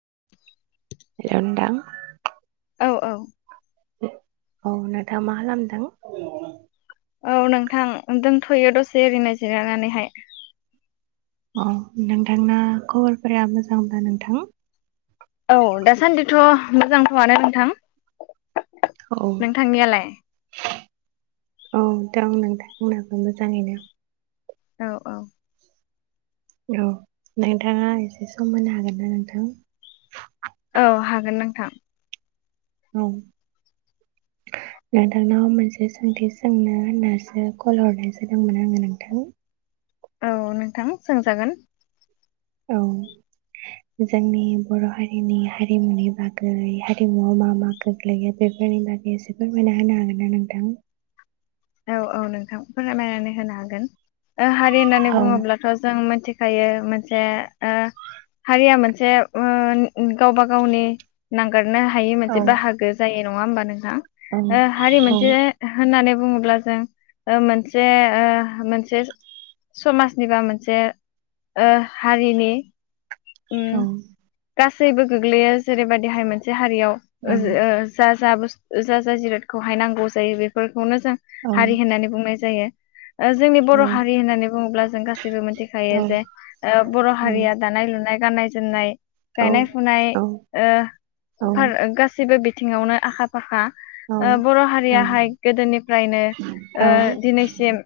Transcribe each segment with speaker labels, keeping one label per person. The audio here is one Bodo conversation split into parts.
Speaker 1: [inaudible]
Speaker 2: [unintelligible]
Speaker 1: औ औ
Speaker 2: औ नोंथाङा मा खालामदों?
Speaker 1: औ नोंथां दोंथ'यो दसे ओरैनो जिरायनानैहाय ।
Speaker 2: औ नोंथांना खबरफोरा मोजांब्ला नोंथां
Speaker 1: औ दासान्दिथ' मोजांथ'आनो नोंथां।
Speaker 2: औ
Speaker 1: नोंथांनियालाय?
Speaker 2: औ दं नोंथां आंनाबो मोजाङैनो।
Speaker 1: औ औ
Speaker 2: औ नोंथाङा एसे सम होनो हागोन ना नोंथां?
Speaker 1: औ हागोन नोंथां।
Speaker 2: औ नोंथांनाव मोनसे सोंथि सोंनो होननासो कल हरनाय जादोंमोन आङो नोंथां।
Speaker 1: औ नोंथां सोंजागोन।
Speaker 2: औ जोंनि बर' हारिनि हारिमुनि बागै हारिमुआव मा मा गोग्लैयो बेफोरनि बागै एसे फोरमायना होनो हागोन ना नोंथां?
Speaker 1: औ औ नोंथां फोरमायनानै होनो हागोन। ओ हारि होननानै
Speaker 2: हागोन
Speaker 1: बुङोब्लाथ' जों मोन्थि खायो मोनसे ओ हारिया मोनसे ओ गावबा गावनि नांगार नो हायै मोनसे
Speaker 2: ना
Speaker 1: बाहागो जायो। नङा होमबा नोंथां?
Speaker 2: औ
Speaker 1: ओ हारि मोनसे होननानै बुङो ल्बा जों ओ मोनसे ओ मोनसे समाजनि बा मोनसे ओ हारिनि उम
Speaker 2: औ
Speaker 1: गासैबो गोग्लैया जेरैबायदिहाय मोनसे हारियाव ओ जा जा ब जा जा जिरादखौहाय नांगौ जायो बेफोरखौनो जों
Speaker 2: औ
Speaker 1: हारि होननानै बुंनाय जायो। ओ जोंनि बर'
Speaker 2: औ
Speaker 1: हारि होननानै बुङोब्ला जों गासैबो
Speaker 2: औ
Speaker 1: मिथिखायो जे ओ बर' हारिया दानाय लुनाय, गाननाय जोमनाय, गायनाय फुनाय ओ फा-गासैबो बि थिङावनो आखा फाखा। ओ बर' हारियाहाय गोदोनि फ्रायनो ओ दिनैसिम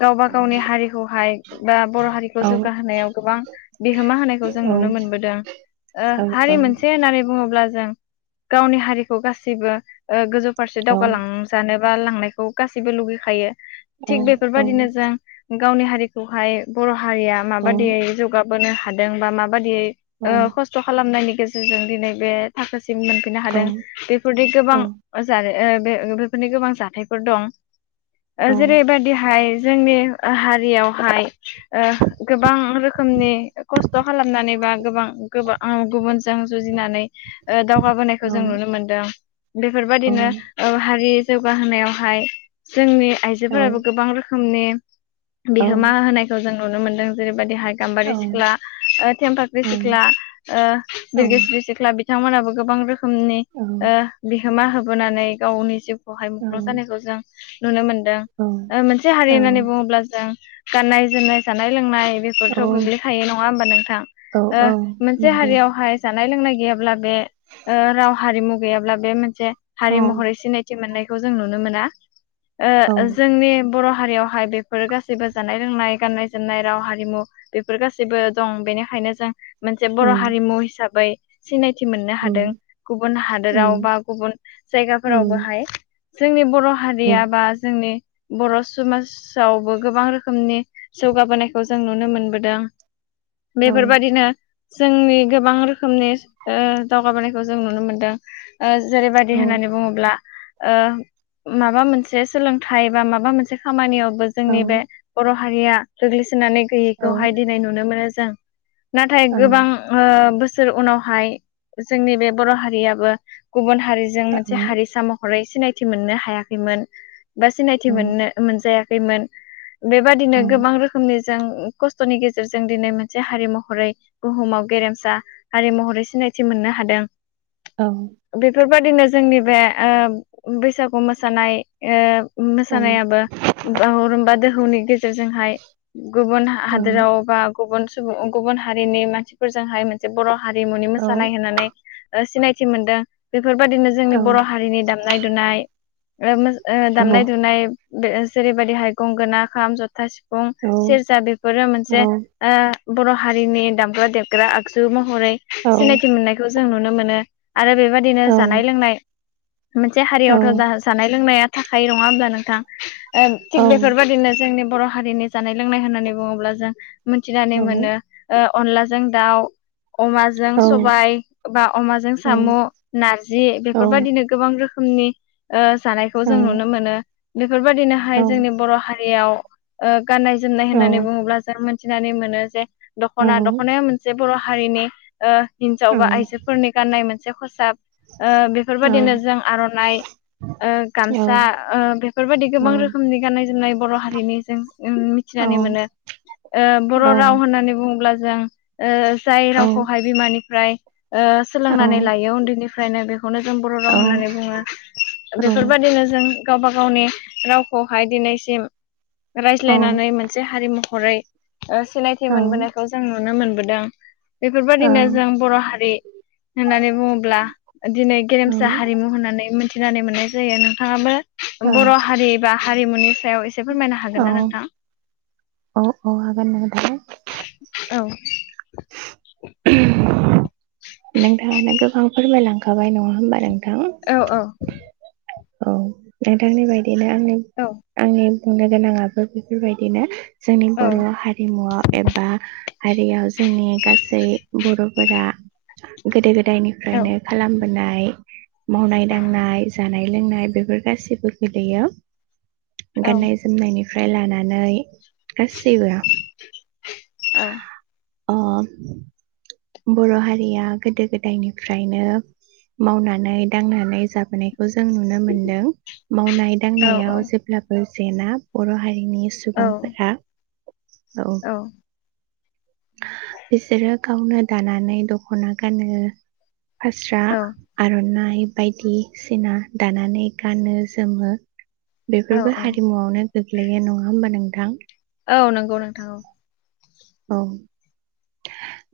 Speaker 1: गावबा गावनि हारिखौहाय बा बर' हारिखौ जौगाहोनायाव गोबां बिहोमा होनायखौ जों नुनो मोनबोदों ओ हारि मोनसे होननानै बुङोब्ला जों गावनि हारिखौ गासिबो ओ गोजौ फारसे दावगालांजानो बा लांनाय खौ गासिबो लुगै खायो । थिग बेफोरबादिनो जों गावनि हारिखौहाय बर' हारिया माबायदियै जौगा बोनो हादों बा माब बादियै ओ खस्थ' खालामनायनि गेजेरजों दिनै बे थाखो सिम मोनफैनो हादों बेफोरदि गोबां जादों। ओ बे बेफोरनि गोबां जाथाय फोर दं। ओ जेरैबादि हाइ जोंनि ओ हारियावहाय ओ गोबां रोखोमनि खस्थ' खालामनानै बा गोबां गोबां गुबुनजों जुजिनानै ओ दावगाबोनायखौ जों नुनो मोनदों बेफोरबायदिनो ओ हारि जौगाहोनायाव हाय जोंनि आइजोफोराबो गोबां रोखो मनि बिहोमा होनायखौ जों नुनो मोनदों जेरैबायदि हाइ गाम्बारि सिख्ला ओ थेमफाख्रि सिख्ला ओ बिरगोस्रि सिख्ला बिदि नोंथांमोनाबो गोबां रोख खोमसि ओ बिहो होमा होबोनानै गावनि जिउ [unintelligible] जानायखौ जों नुनो मोन नो ओ मोनसे हारि होननानै बुङोब्ला जों गाननाय जोमनाय जानाय लोंनाय। बेफोरथ' गोग्लैखायो नङा होमबा नोंथां ओ मोनसे हारियावहाय जा नाय लोंनाय गैयाब्ला बे ओ राव हारिमु गैयाब्ला बे मोनसे हारि महरै सिनायथि मोननाय जों नुनो मोना। ओह जोंनि बर' हारियावहाय बेफोर गासैबो जानाय लोंनाय गाननाय जोमनाय राव हारिमु बेफोर गासैबो दं बेनिखायनो जों मोनसे बर' हारिमु हिसाबै सिनाय मोननो हादों गुबुन हादोराव बा गुबुन जायगाफोरावबोहाय जोंनि बर' हारिया बा जोंनि बर' समाजावबो गोबां रोखोमनि जौगाबोनायखौ जों नुनो मोनबोदों बेफोरबायदिनो जोंनि गोबां रोखोमनि ओ दावगाबोनायखौ जों नुनो मोनदों ओ जेरैबायदि होननानै बुङोब्ला ओ माबा मोनसे सोलोंथाइ बा माबा मोनसे खामानियाव जोंनि बे बर' हारिया गोग्लैसो सोनानै गैयैखौहाय दिनै नुनो मोनो जों नाथाय गोबां ओ बो सो उनावहाय जोंनि बे बर' हारियाबो गुबुन हारिजों मोनसे
Speaker 2: औ
Speaker 1: हारिसा महरै सिनायथि थि मोननो हायाखैमोन बा सिनायथि मोननो मोनजाया खैमोन बेबायदिनो गोबां रोखोमनि जों खस्थ'नि गेजेरजों दिनै मोनसे हारि महरै बुहुमाव गेरेमसा हारि महरै सिनायथि मोननो हादों।
Speaker 2: औ
Speaker 1: बेबायादिनो जोंनि बे ओ बैसागु मोसानाय ओ मोसानायाबो बागुरुम्बा दोहौनि गेजेरजोंहाय गुबुन हा-हादोराव बा गुबुन सुबुं गुबुन हारिनि मानसिफोरजोंहाय मोनसे बर' हारिमुनि मोसानाय होनानै ओ सिनायथि मोनदों बेफब बेफोरबायदिनो जोंनि बर' हारिनि दाम [unintelligible] ओ दामनाय दुनाय जेरैबायदिहाय गंगोना, खाम, जथा सिं फुं सेरजा बेफोरो मोनसे ओ बर' हारिनि दामग्रा देबग्रा आगजु म महरै सिनायथि मोननायखौ ज जों नुनो मोनो। आरो बेबदिनो जानाय लोंनाय मोनसे हारियावथ' दा जानाय लोंनाया थाखायो नङा होमब्ला नोंथां? थिग बेफोरबायदिनो जोंनि बर' हा हारिनि जानाय लोंनाय होननानै बुङोब्ला जों मोनथिनानै मोनो ओ अनलाजों दाउ अमाजों सबाय बा अमाजों साम' नारजि बेफोरबायदिनो रोखोमनि ओ जानायखौ जों नुनो मोनो। बेफोरबायदिनोहाय जोंनि बर' हारियाव ओ गाननाय जोमनाय होननानै बुङोब्ला जों मोन मिथिनानै मोनो जे दख'ना दख'नाया मोनसे बर' हारिनि ओ हिनजाव बा आइजोफोरनि गाननाय मोन से खसाब ओ बेफोरबायादिनो जों आर'नाइ ओ गामसा ओ बेफोरबायदि गोबां रोखोमनि गाननाय जोमनाय बर' हारिनि जों मिथिनानै मोनो। ओ बर' राव होननानै बु ब्ला जों ओ जाय रावखौहाय बिमानि फ्राय ओ सोलोंनानै लायो उन्दैनिफ फ्रायनो बेखौनो जों [unintelligible] होननानै बुङो बेफोरबादिनो जों गावबा गावनि रावखौहाय दिनैसिम रायज्लायनानै मोनसे हारिमु हरै। ओ सिनायथि मोनबोनायखौ जों नुनो मोनबोदों। बेफोरबायादिनो जों बर' हारि होननानै बुङोब्ला दिनै गेरेम [unintelligible] हारिमु होननानै मिथिनानै मोननाय जायो नोंथाङाबो। बर' हारि एबा। हारिमुनि सायाव एसे। फोरमायनो हागोन
Speaker 2: औ
Speaker 1: ना नोंथां?
Speaker 2: औ औ हागोन [unintelligible]
Speaker 1: औ।
Speaker 2: [unintelligible] नोंथाङानो गोबां फोरमायलां खाबाय नङा होमबा नों
Speaker 1: औ औ।
Speaker 2: औ नोंथांनि बायदि। बिदिनो आंनि
Speaker 1: औ
Speaker 2: आंनि। बुंनो गोनाङाबो बेफोरबायदिनो। जोंनि
Speaker 1: औ
Speaker 2: बर' हारिमुआव एबा हारियाव जोंनि गासै। बर'फोरा गोदो गोदा
Speaker 1: औ
Speaker 2: दायनिफ्रायनो खालाम नाय मावनाय दांनाय जा नाय लोंनाय बेफोर गासिबो गोलैयो।
Speaker 1: औ
Speaker 2: गाननाय जोमनायनि फ्राय लानानै गासैबो।
Speaker 1: औ।
Speaker 2: अ। बर' हारिया गोदो गोदायनिफ्रायनो मावनानै दांनानै जाबोनाय। जों नुनो मोनदों मावनाय दांनायाव जेब्लाबो। जेना बर' हारि रिनि
Speaker 1: औ
Speaker 2: सुबुंफोरा। औ। बिसोरो गावनो दानानै दख'ना गानो। फास्रा
Speaker 1: औ
Speaker 2: आरनाइ। बायदिसिना दानानै गानो जोमो।
Speaker 1: औ
Speaker 2: बेफोरबो
Speaker 1: औ
Speaker 2: हारिमुआवनो। गोग्लैयो नङा होमबा नोंथां?
Speaker 1: औ नंगौ नोंथां औ।
Speaker 2: औ।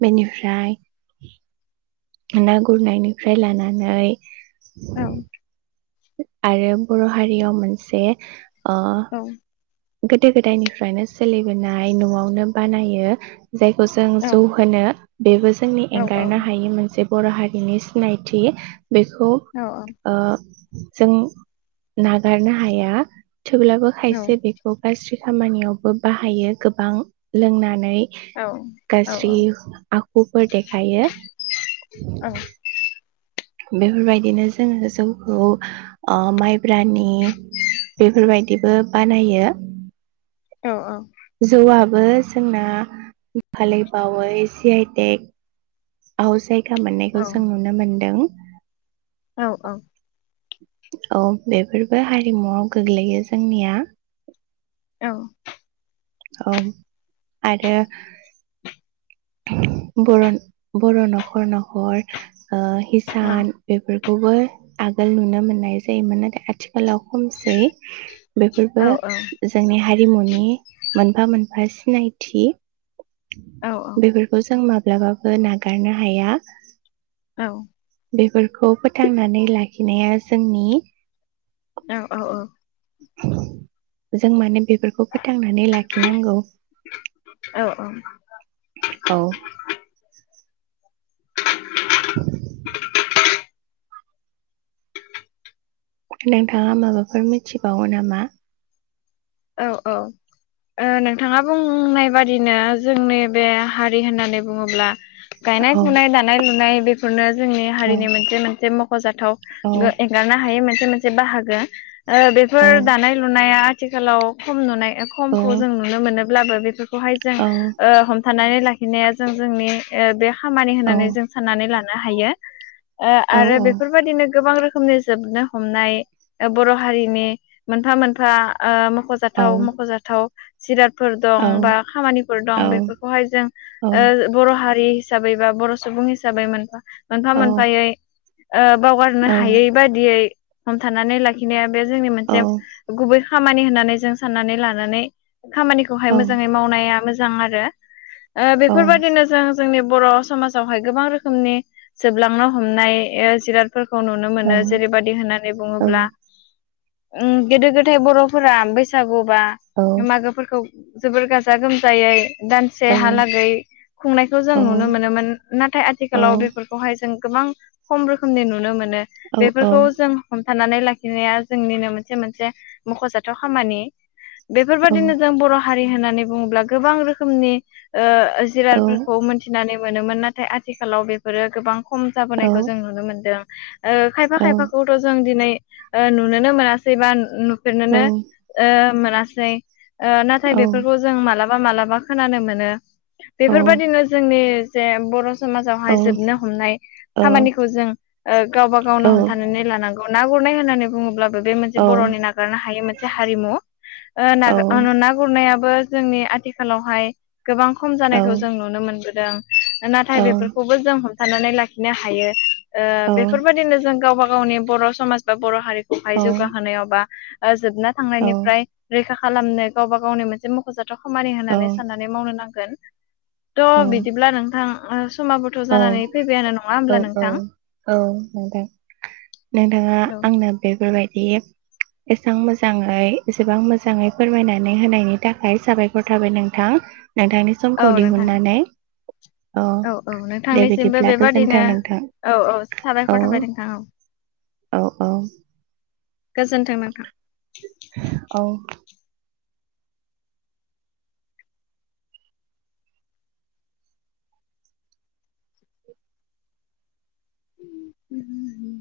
Speaker 2: बेनिफ्राय। ना गुरनायनिफ्राय लानानै।
Speaker 1: औ।
Speaker 2: आरो बर हारियाव मोनसे। ओ
Speaker 1: औ
Speaker 2: गोदो गोदायनिफ्रायनो सोलिबोनाय नआवनो बानायो। जायखौ जों जौ होनो। बेबो। जोंनि
Speaker 1: औ औ
Speaker 2: एंगारनो हायै मोनसे। बर हारिनि सिनायथि। बेखौ
Speaker 1: औ
Speaker 2: ओ जों नागारनो हाया। थेवब्लाबो खायसे बेख ज्रि खामानियावबो बाहायो गोबां लोंनानै।
Speaker 1: औ औ
Speaker 2: गाज्रि आखुफोर देखायो।
Speaker 1: औ औ
Speaker 2: बेफोरबायदिनो जोङो जौखौ ओ माइब्रानि बेफोरबायदिबो बानायो। जौआ । बो जोंना दाखालै बावै जि आइ टेक। आव जाय जायगा मोननायखौ जों नुनो मोनदों।
Speaker 1: औ औ।
Speaker 2: औ बेफोरबो हारिमुआव गोग्लैयो जोंनिया।
Speaker 1: औ।
Speaker 2: औ आरो। बर बर नखर नखर। ओ हिसान बेफोरख खौवबो आगोल नुनो मोननाय जायोमोन नाथाय आथिखालाव। खमसै बेफोरबो जोंनि। हारिमुनि मोनफा मोनफा सिनायथि। बेफोरखौ जों माब ब्लाबाबो नागारनो हाया।
Speaker 1: औ।
Speaker 2: बेफोरखौ फोथांनानै लाखिनाया जोंनि
Speaker 1: औ औ औ।
Speaker 2: जों माने बेफ फोरखौ फोथांनानै लाखिनांगौ। औ। [inaudible] नोंथाङा माबाफोर मिथिबावो नामा?
Speaker 1: औ औ ओह नोंथाङा बुंनाय बादिनो जोंनि बे हारि होननानै बुङोब्ला गायनाय
Speaker 2: औ
Speaker 1: फुनाय दानाय लुनाय। बेफोरनो। जोंनि
Speaker 2: औ
Speaker 1: हारिनि मोनसे मोनसे मख खजाथाव
Speaker 2: औ
Speaker 1: गो-एंगारनो हायै मोनसे मोनसे बाहागो। ओह
Speaker 2: औ
Speaker 1: बेफोर दानाय लुनाया आथिखालाव खम नुनाय।
Speaker 2: औ
Speaker 1: खमखौ जों नुनो मोनो ब्लाबो बेफोरख खौहाय जों
Speaker 2: औ
Speaker 1: ओह हम थानानै लाखिनाया जों जोंनि ओ बे। खामानि होननानै जों साननानै लाना नो हायो। ओ आरो
Speaker 2: औ
Speaker 1: बेफोरबायदिनो गोबां रोखोम रोखोमनि जोबनो हमनाय ओ बर' हारिनि मोनफा मोनफा ओह मख
Speaker 2: औ
Speaker 1: मख'जाथाव मख'जाथाव जिराद फोर दं
Speaker 2: औ
Speaker 1: बा खामानिफोर
Speaker 2: औ नोंथां
Speaker 1: दं बेफोरखौहाय जों ओ बर' हारि हिसाबै बा बर' सुबुं हिसाबै मोनफा मोनफा मोनफायै ओ बावगारनो हायै बादियै हमथानानै लाखिनायाब बे जोंनि मोनसे गुबै खामानि होननानै जों साननानै लानानै खामानिखौहाय मोजाङै मावनाया मोज मोजां आरो। ओ बेफोरबायदिनो जों जोंनि बर' समाजावहाय गोबां रोखोमनि जोबलांनो हमनाय ओ जिराद फोरखौ नुनो मोनो जेरैबादि होननानै बुङोब्ला उम गोदो गोदाय बर' फोरा बैसागु बा मागोफोरखौ जोबोर गाजा गोमजायै दानसे हालागै खुंनायखौ जों नुनो मोनोमोन नाथाय आथिखालाव बेफोरखौहाय जों गोबां खम रोखोमनि नुनो मोन नो बेफोरखौ जों ह थानानै लाखिनाया जोंनिनो मोनसे मोनसे मख'जाथाव खामानि। बेफोरबायदिनो जों बर' हारि होननानै बुङोब्ला गोबां रोखोमनि ओ जिरादफोरखौ मोनथिनानै मोनोमोन नाथाय आथिखालाव बेफोरो गोबां खम जाबोनायखौ जों नुनो मोन्दों। ओ खायफा खायफाखौथ' जों दिनै ओ नुनोनो मोनासै बा नु बिसोरनोनो ओ मोनासै। ओ नाथाय बेफोरखौ जों मालाब मालाबा मालाबा खोनानो मोनो। बेफोरबायदिनो जोंनि जे बर' समाजावहाय जोबनो हमनाय खामानिखौ जों [inaudible] गावबा गावनो हमथानानै लानांगौ। ना गुरनाय होननानै बुङोब्ला बे मोनसे बर'नि नाग हायो मोनसे हारिमु ओ ना ना गुरनाय याबो जोंनि आथिखालावहाय गोबां खम जानायखौ जों नुनो मोन [inaudible] नाथाय बेफोरखौबो जों साननानै लाखिनो हायो ओ बेफोरबायाददिनो जों गावबा गावनि बर' समाज बा बर' हारि बेहाय जौगाहोनायाव बा आ जोबना थांनायनिफ्राय रैखा खालामनो गावबा गावनि मोनसे मख'जाथ खामानि होनानै साननानै मावनो नां [unintelligible] थ' बिदिब्ला नोंथां [unintelligible]
Speaker 2: औ
Speaker 1: जानानै फैबायानो नङा
Speaker 2: औ
Speaker 1: होमब्ला
Speaker 2: औ
Speaker 1: नोंथां
Speaker 2: औ नोंथां नोंथाङा
Speaker 1: औ
Speaker 2: आंना बेफोरबायदि एसेबां मोजाङै एसेबां मोजाङै फोरमायनानै होनायनि थाखाय साबायखर थाबाय नोंथां। नोंथांनि
Speaker 1: औ
Speaker 2: समखौ
Speaker 1: नोंथां
Speaker 2: दिहुननानै अ।
Speaker 1: औ औ नोंथांनिसिमबो बेबादिनो औ औ
Speaker 2: औ
Speaker 1: साबायखर थाबाय नोंथां औ।
Speaker 2: औ औ।
Speaker 1: गोजोन्थों नोंथा ।
Speaker 2: औ
Speaker 1: हम्म, हम्म,